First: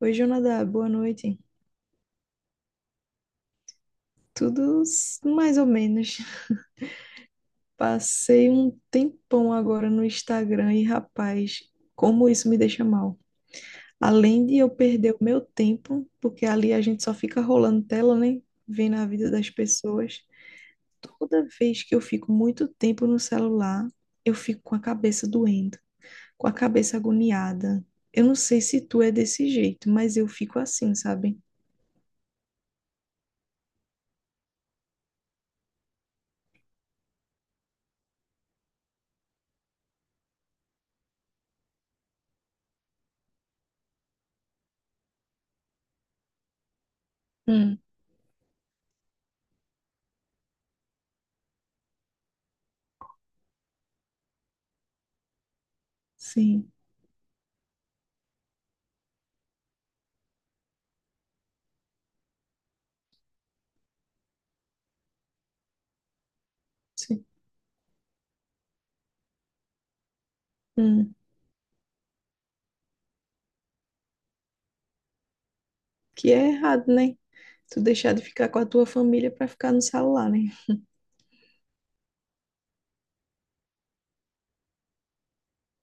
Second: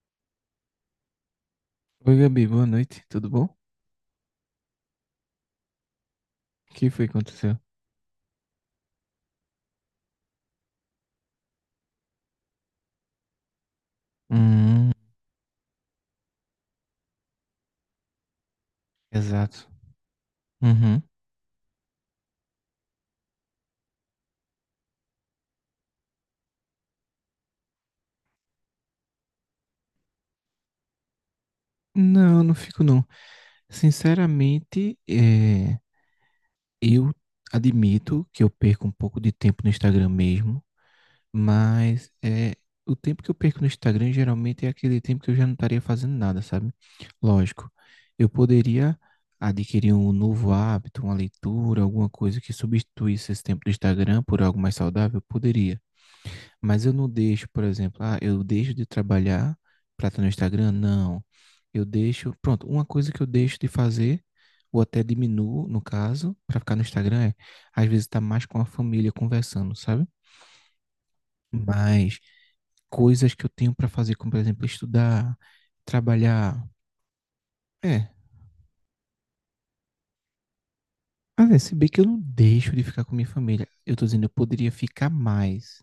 Oi, Jonadá, boa noite. Oi, Gabi, boa noite, tudo bom? O Tudo mais ou menos. que foi que aconteceu? Passei um tempão agora no Instagram e, rapaz, como isso me deixa mal. Além de eu Hum, perder o meu tempo, porque ali a gente só fica rolando tela, né? Vendo a vida das exato. pessoas. Uhum. Toda vez que eu fico muito tempo no celular, eu fico com a cabeça doendo, com a cabeça agoniada. Eu não sei se tu é desse jeito, mas eu fico assim, sabe? Não, não fico não. Sinceramente, eu admito que eu perco um pouco de tempo no Instagram mesmo, mas o tempo que eu perco no Instagram geralmente é aquele tempo que eu já não estaria fazendo nada, sabe? Lógico, Hum, eu poderia adquirir um novo hábito, uma leitura, alguma coisa que substituísse esse tempo do Instagram por algo mais saudável, poderia. sim, Mas eu não deixo, por exemplo, ah, eu deixo de trabalhar para estar no Instagram? Não. Eu deixo, pronto, uma coisa que eu deixo de fazer, ou até diminuo, no caso, para ficar no sim. Instagram às vezes tá mais com a família conversando, sabe? Hum. Mas coisas que eu tenho para fazer, como por exemplo, estudar, Que é trabalhar, errado, né? Tu é. deixar de ficar com a tua família pra ficar no celular, né? Ah, é, se bem que eu não deixo de ficar com minha família. Eu tô dizendo, eu poderia ficar mais.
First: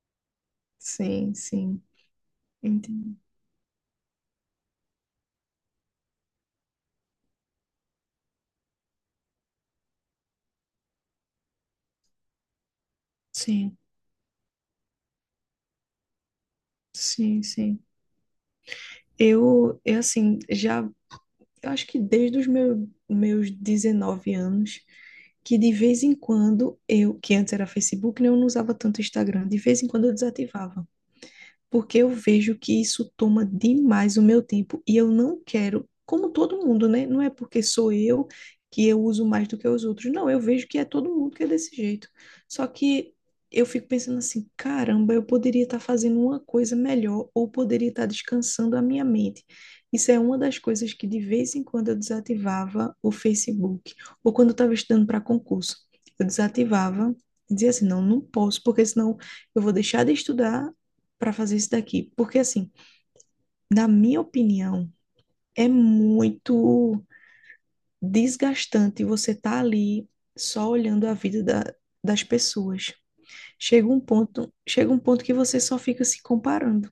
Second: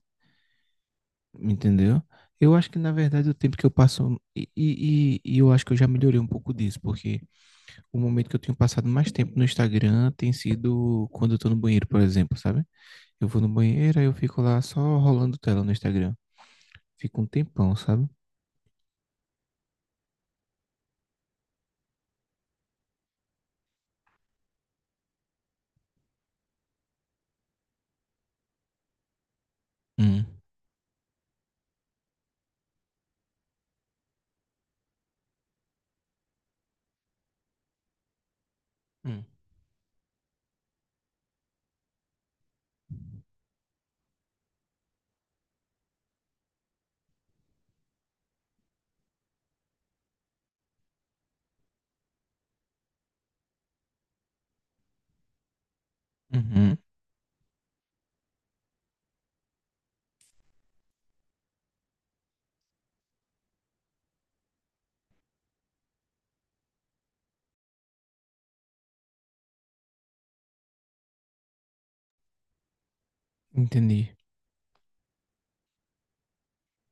Sim, sim, Entendeu? Eu acho que, na entendi. verdade, o tempo que eu passo. E eu acho que eu já melhorei um pouco disso, porque o momento que eu tenho passado mais tempo no Instagram tem sido quando eu tô no banheiro, por exemplo, sabe? Eu vou no Sim, banheiro, aí eu fico lá só rolando tela no Instagram. Fico um sim, tempão, sim. sabe? Eu assim, já, eu acho que desde os meus, meus 19 anos, que de vez em quando eu, que antes era Facebook, né, eu não usava tanto Instagram, de vez em quando eu Hum. desativava. Porque eu vejo que isso toma demais o meu tempo e eu não quero, como todo mundo, né? Não é porque sou eu que eu Hum. uso mais do que os outros. Não, eu vejo que é todo mundo que é desse jeito. Só que eu fico pensando assim, caramba, eu poderia estar fazendo uma coisa melhor ou poderia estar descansando a minha mente. Isso é uma das coisas que de vez em quando eu desativava o Facebook, ou quando eu estava estudando para concurso. Eu Uhum. desativava, dizia assim, não, não posso, porque senão eu vou deixar de estudar para fazer isso daqui. Porque, assim, na minha opinião, é muito desgastante você estar ali só olhando a vida das pessoas. Entendi. Chega um ponto que você só fica se comparando.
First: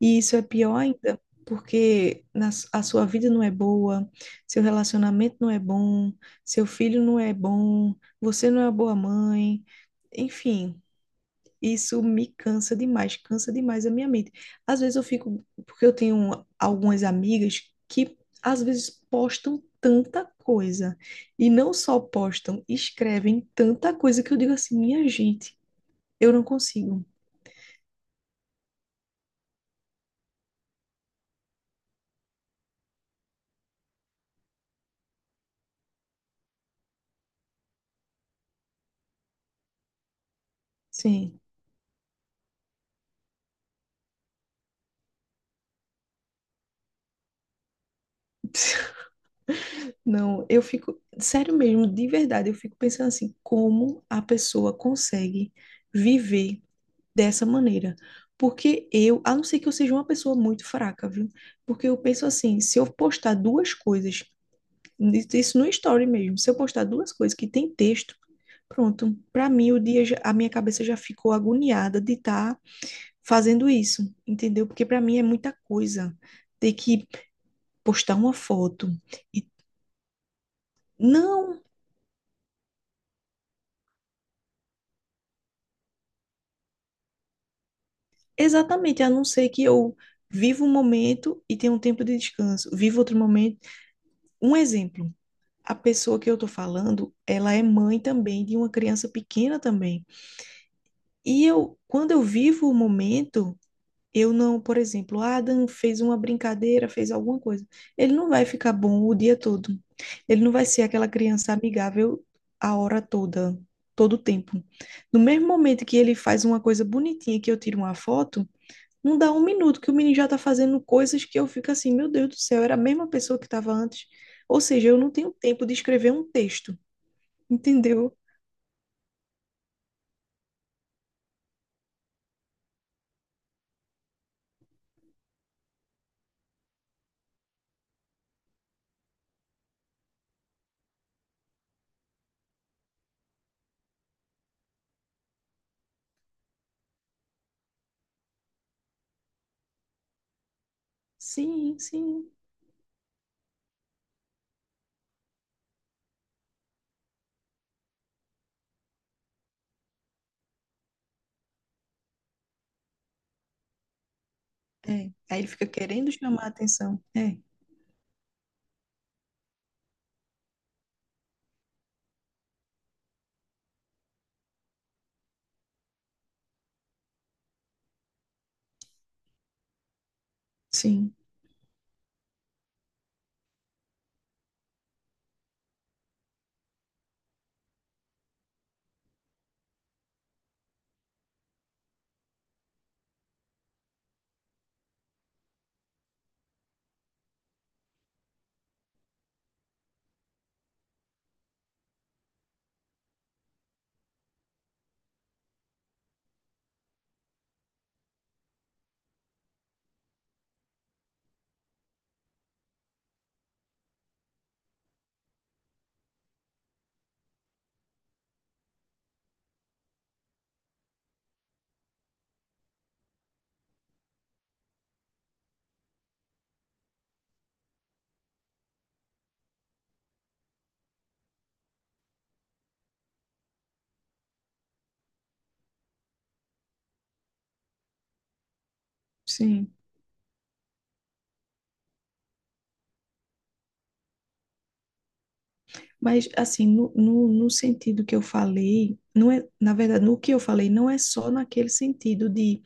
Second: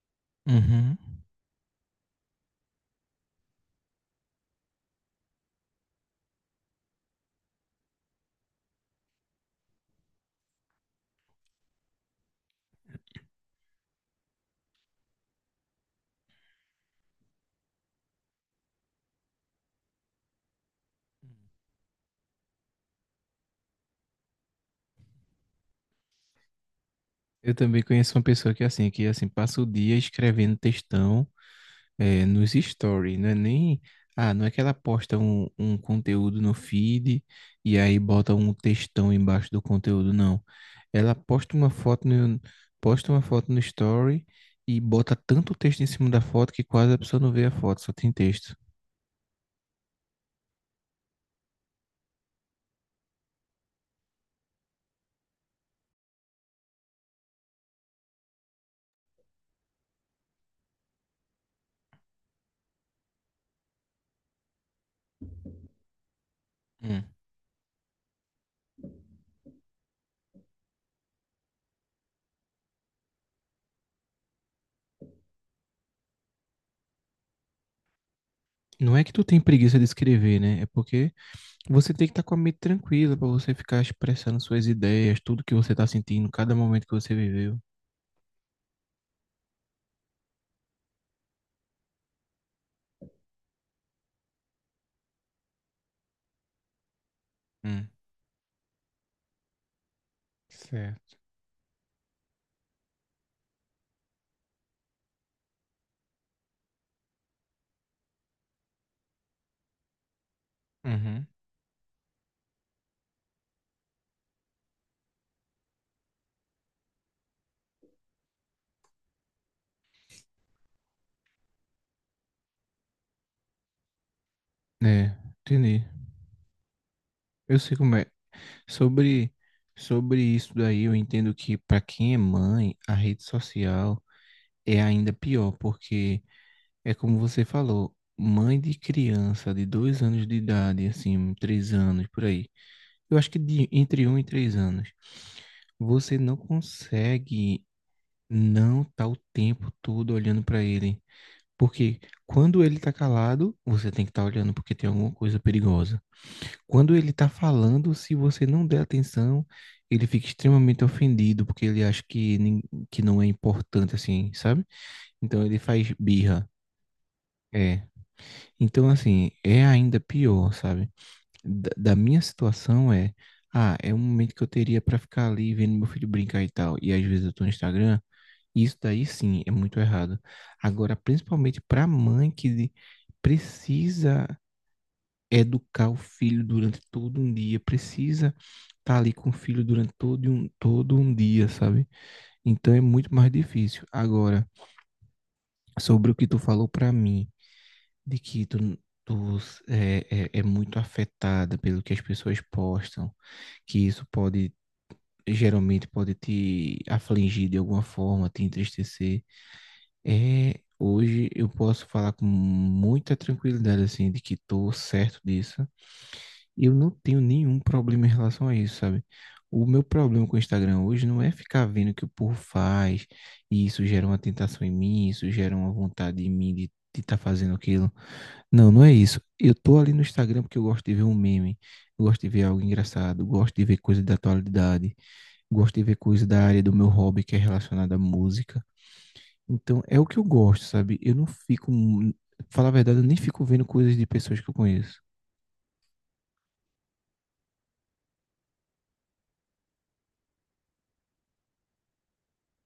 E isso é pior Uhum. ainda, porque a sua vida não é boa, seu relacionamento não é bom, seu filho não é bom, você não é uma boa mãe. Enfim, isso me cansa demais a minha mente. Às vezes eu fico, porque eu tenho algumas amigas que às vezes postam tanta coisa e não só postam, escrevem tanta coisa que eu digo assim, minha gente, eu não consigo. Eu também conheço uma pessoa que é assim, que assim, passa o dia escrevendo textão. É, nos stories, não é nem. Ah, não é que ela posta um conteúdo no feed e aí bota um textão embaixo do conteúdo, não. Ela Sim. Posta uma foto no story e bota tanto texto em cima da foto que quase a pessoa não vê a foto, só tem texto. Não, eu fico, sério mesmo, de verdade, eu fico pensando assim, como a pessoa consegue viver dessa maneira. Porque eu, a não ser que eu seja uma pessoa muito fraca, viu? Porque eu penso assim, se eu postar duas coisas, isso no story mesmo, se eu postar Hum. duas coisas que tem texto, pronto, para mim o dia, a minha cabeça já ficou agoniada de estar fazendo isso, entendeu? Porque para mim é muita coisa ter que postar uma foto. Não é que tu tem E preguiça de escrever, né? É porque não, você tem que estar com a mente tranquila para você ficar expressando suas ideias, tudo que você tá sentindo, cada momento que você viveu. exatamente, a não ser que eu viva um momento e tenha um tempo de descanso, viva outro momento. Um exemplo. A pessoa que eu tô falando, ela é Hum. mãe também de uma criança pequena também. Certo. E eu, quando eu vivo o momento, eu não, por exemplo, "Ah, Adam fez uma brincadeira, fez alguma coisa. Ele não vai ficar bom o dia todo. Ele não vai ser aquela Uhum. criança amigável a hora toda, todo o tempo. No mesmo momento que ele faz uma coisa bonitinha, que eu tiro uma foto, não dá um minuto que o menino já tá fazendo coisas que eu fico assim, meu Deus do céu, era a mesma pessoa que estava antes. Ou seja, eu não É, tenho tempo de entendi. escrever um texto. Eu sei como é. Entendeu? Sobre, sobre isso daí, eu entendo que para quem é mãe, a rede social é ainda pior, porque é como você falou, mãe de criança de 2 anos de idade, assim, 3 anos, por aí. Eu acho que entre 1 e 3 anos, você não consegue não estar o tempo todo olhando para ele. Sim, Porque sim. quando ele tá calado, você tem que estar olhando porque tem alguma coisa perigosa. Quando ele está falando, se você não der atenção, ele fica extremamente ofendido, porque ele acha que, que não é importante, assim, sabe? É. Aí Então ele ele fica faz querendo chamar a birra. atenção. É, É. Então, assim, é ainda pior, sabe? Da minha situação é. Ah, é um momento que eu teria para ficar ali vendo meu filho brincar e tal. E às vezes eu tô no Instagram. Isso daí sim é muito errado. Agora, sim, principalmente para mãe que precisa educar o filho durante todo um dia, precisa tá ali com o filho durante todo um dia, sabe? Então é muito mais difícil. Agora, sobre o que tu falou pra mim, de que tu é muito afetada pelo que as pessoas postam, que isso pode, geralmente pode te afligir de alguma forma, te entristecer. Hoje eu posso falar com muita tranquilidade, assim, de que tô certo disso. Eu não tenho nenhum problema em relação a isso, sabe? O meu problema com o Instagram hoje não é ficar vendo o que o povo faz, e isso gera uma tentação em mim, isso gera uma vontade em mim de estar fazendo aquilo. Não, não é isso. Eu tô ali no Instagram porque eu gosto de ver um meme, eu gosto de ver algo engraçado, eu gosto de ver coisa da atualidade, gosto de ver coisa da área do meu hobby que é relacionada à música. sim. Então, é o que eu gosto, sabe? Eu não fico, falar a verdade, eu nem fico vendo coisas de pessoas que eu conheço. Mas, assim, no sentido que eu falei, não é, na verdade, no que eu falei, não é só naquele sentido de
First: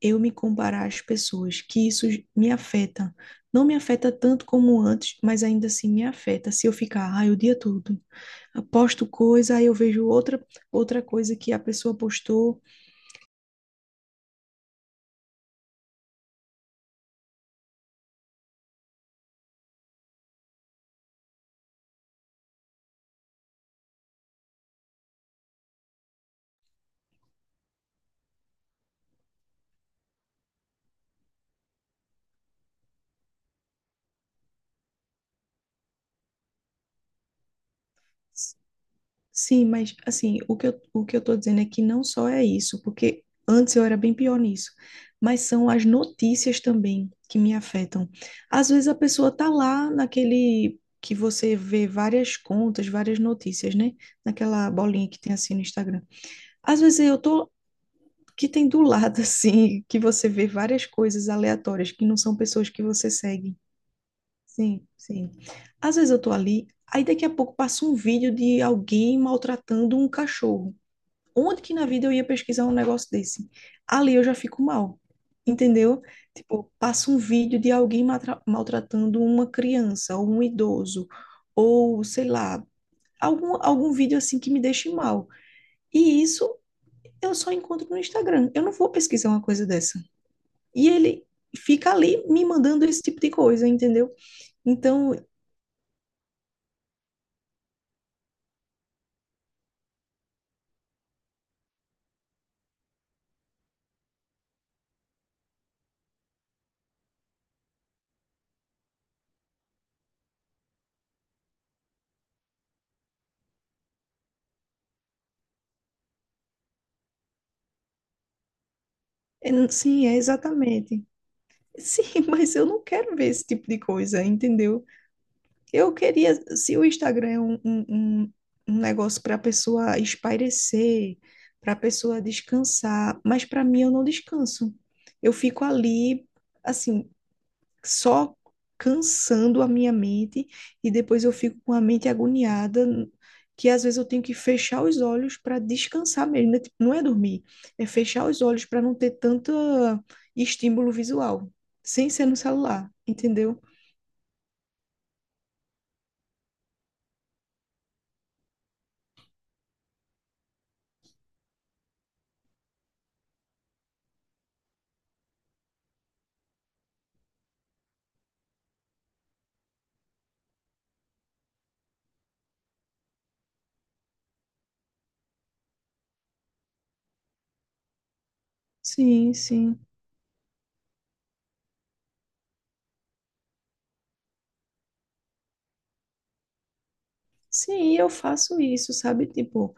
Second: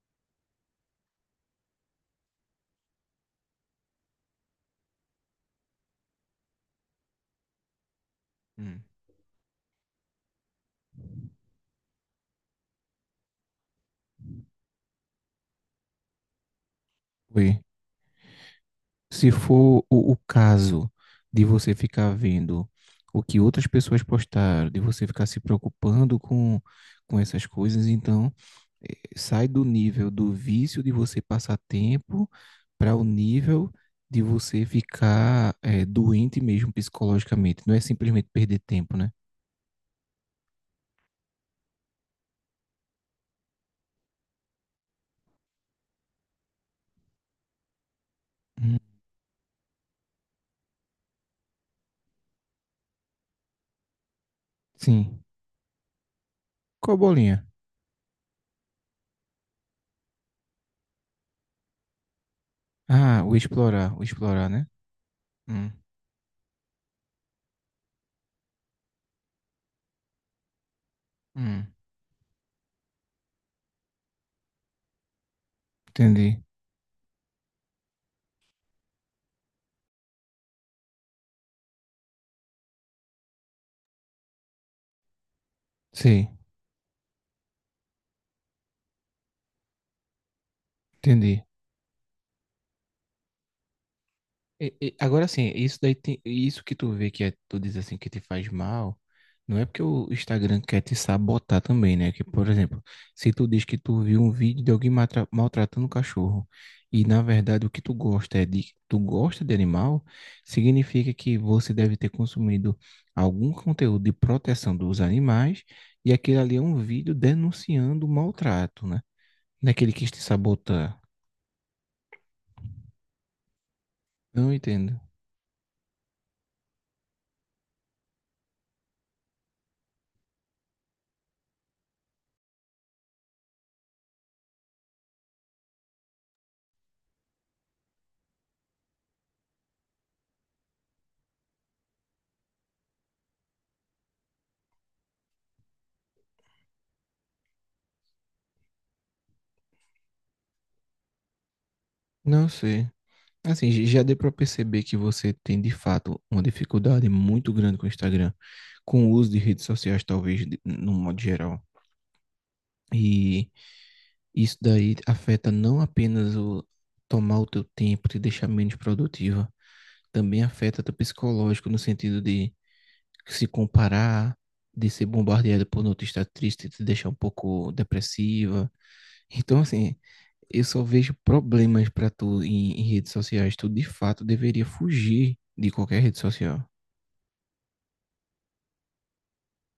eu me comparar às pessoas, que isso me afeta. Não me afeta tanto como antes, mas ainda assim me afeta se eu ficar, ai, o dia todo. Hum. Posto coisa, aí eu vejo outra coisa que a pessoa postou. Oi. Se for o caso de você ficar vendo o que outras pessoas postaram, de você ficar se preocupando com essas coisas, então sai do nível do vício de você passar tempo para o nível de você ficar doente mesmo psicologicamente. Não é simplesmente perder tempo, né? Sim, mas assim, o que eu tô dizendo é que não só é isso, porque antes eu era bem pior nisso, mas são as notícias também que me afetam. Às Hum. vezes a pessoa tá lá naquele que você vê várias contas, várias notícias, né? Naquela bolinha que Sim. tem assim no Instagram. Às Qual vezes eu bolinha? tô que tem do lado assim, que você vê várias coisas aleatórias que não são pessoas que você Ah, segue. O explorar, né? Sim, sim. Hum, Às vezes eu tô ali, aí daqui a pouco passa um vídeo de alguém maltratando um cachorro, onde hum, que na vida eu ia pesquisar um negócio desse? Ali eu já fico mal, entendeu? entendi. Tipo, passa um vídeo de alguém maltratando uma criança ou um idoso, ou sei lá, algum vídeo assim que me deixe mal. E Sei, isso eu só encontro no Instagram. Eu não vou pesquisar uma coisa dessa. E ele entendi. fica ali me mandando esse tipo de coisa, entendeu? Então, Agora assim, isso daí tem, isso que tu vê que é, tu diz assim que te faz mal, não é porque o Instagram quer te sabotar também, né? Que, por exemplo, se tu diz que tu viu um vídeo de alguém maltratando um cachorro e na verdade o que tu gosta é de tu gosta de animal, significa que você deve ter consumido algum conteúdo de proteção dos animais e aquele ali é um vídeo denunciando o maltrato, né? Daquele que sim, quis é te sabotar. exatamente. Sim, mas eu não quero ver esse tipo de coisa, Não entendeu? entendo. Eu queria, se o Instagram é um- um negócio para a pessoa espairecer, para a pessoa descansar, mas para mim eu não descanso. Eu fico ali, assim, só cansando a minha mente e depois eu fico com a mente agoniada, que às vezes eu tenho que fechar os olhos para descansar mesmo, né? Tipo, não é dormir, é fechar os olhos para não ter tanto estímulo visual, sem ser no Não sei. celular, entendeu? Assim, já deu para perceber que você tem de fato uma dificuldade muito grande com o Instagram, com o uso de redes sociais, talvez, no modo geral. E isso daí afeta não apenas o tomar o teu tempo, te deixar menos produtiva, também afeta teu psicológico no sentido de se comparar, de ser bombardeada por notícias tristes, te deixar um pouco depressiva, Sim, então, sim. assim, eu só vejo problemas pra tu em redes sociais. Tu, de fato, deveria fugir de qualquer rede social. Sim, eu faço isso, sabe? Tipo,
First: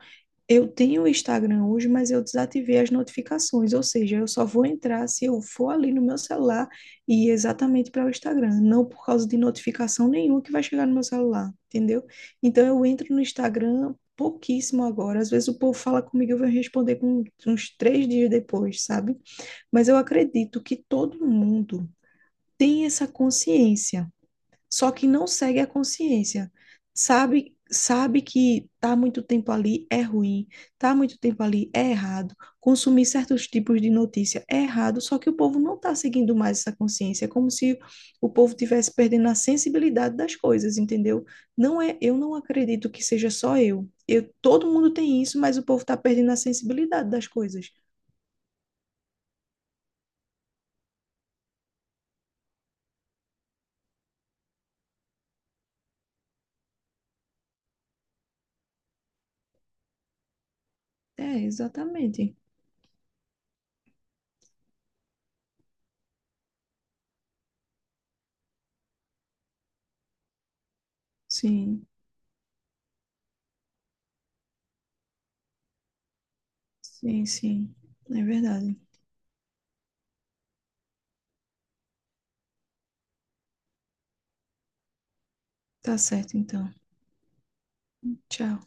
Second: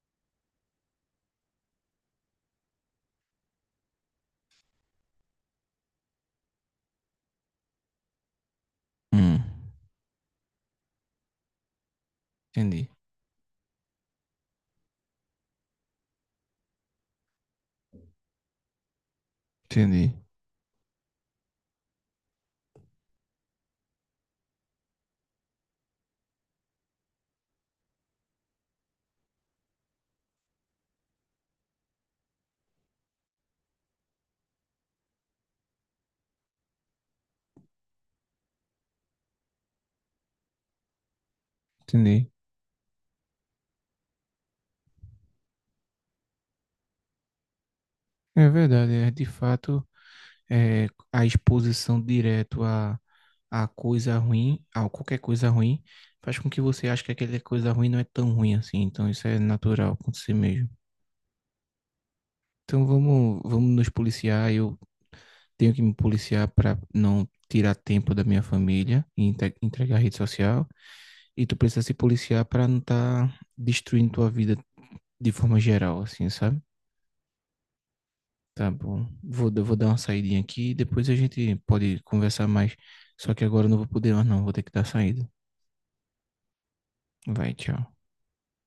eu tenho o Instagram hoje, mas eu desativei as notificações, ou seja, eu só vou entrar se eu for ali no meu celular e ir exatamente para o Instagram, não por causa de Hum, notificação nenhuma que vai chegar no meu celular, entendeu? Então eu entendi, entro no Instagram pouquíssimo agora. Às vezes o povo fala comigo, eu vou responder com uns três dias depois, sabe? Mas eu entendi, acredito que todo mundo tem essa consciência, só que não segue a consciência. Sabe, sabe que tá muito tempo ali é ruim, tá muito tempo ali é errado, consumir certos tipos de notícia é errado, só que o povo não está seguindo mais essa consciência, é como se o povo tivesse perdendo a sensibilidade das coisas, entendeu? Não é, eu entendi. não acredito que seja só eu. Eu, todo mundo tem isso, mas o povo está perdendo a sensibilidade das coisas. É verdade, de fato, a exposição direto a, coisa ruim, a qualquer coisa ruim, faz com que você ache que aquela coisa ruim não é tão ruim assim. Então, isso é natural acontecer mesmo. É, exatamente. Então, vamos, vamos nos policiar. Eu tenho que me policiar para não tirar tempo da minha família e entregar a rede social. E tu precisa Sim, se policiar para não estar tá destruindo tua vida de forma geral, assim, sabe? sim, sim. É Tá verdade. bom. Vou dar uma saidinha aqui e depois a gente pode conversar mais. Só que agora eu não vou poder mais, não. Vou ter que dar saída. Tá certo, então. Vai, tchau. Tchau.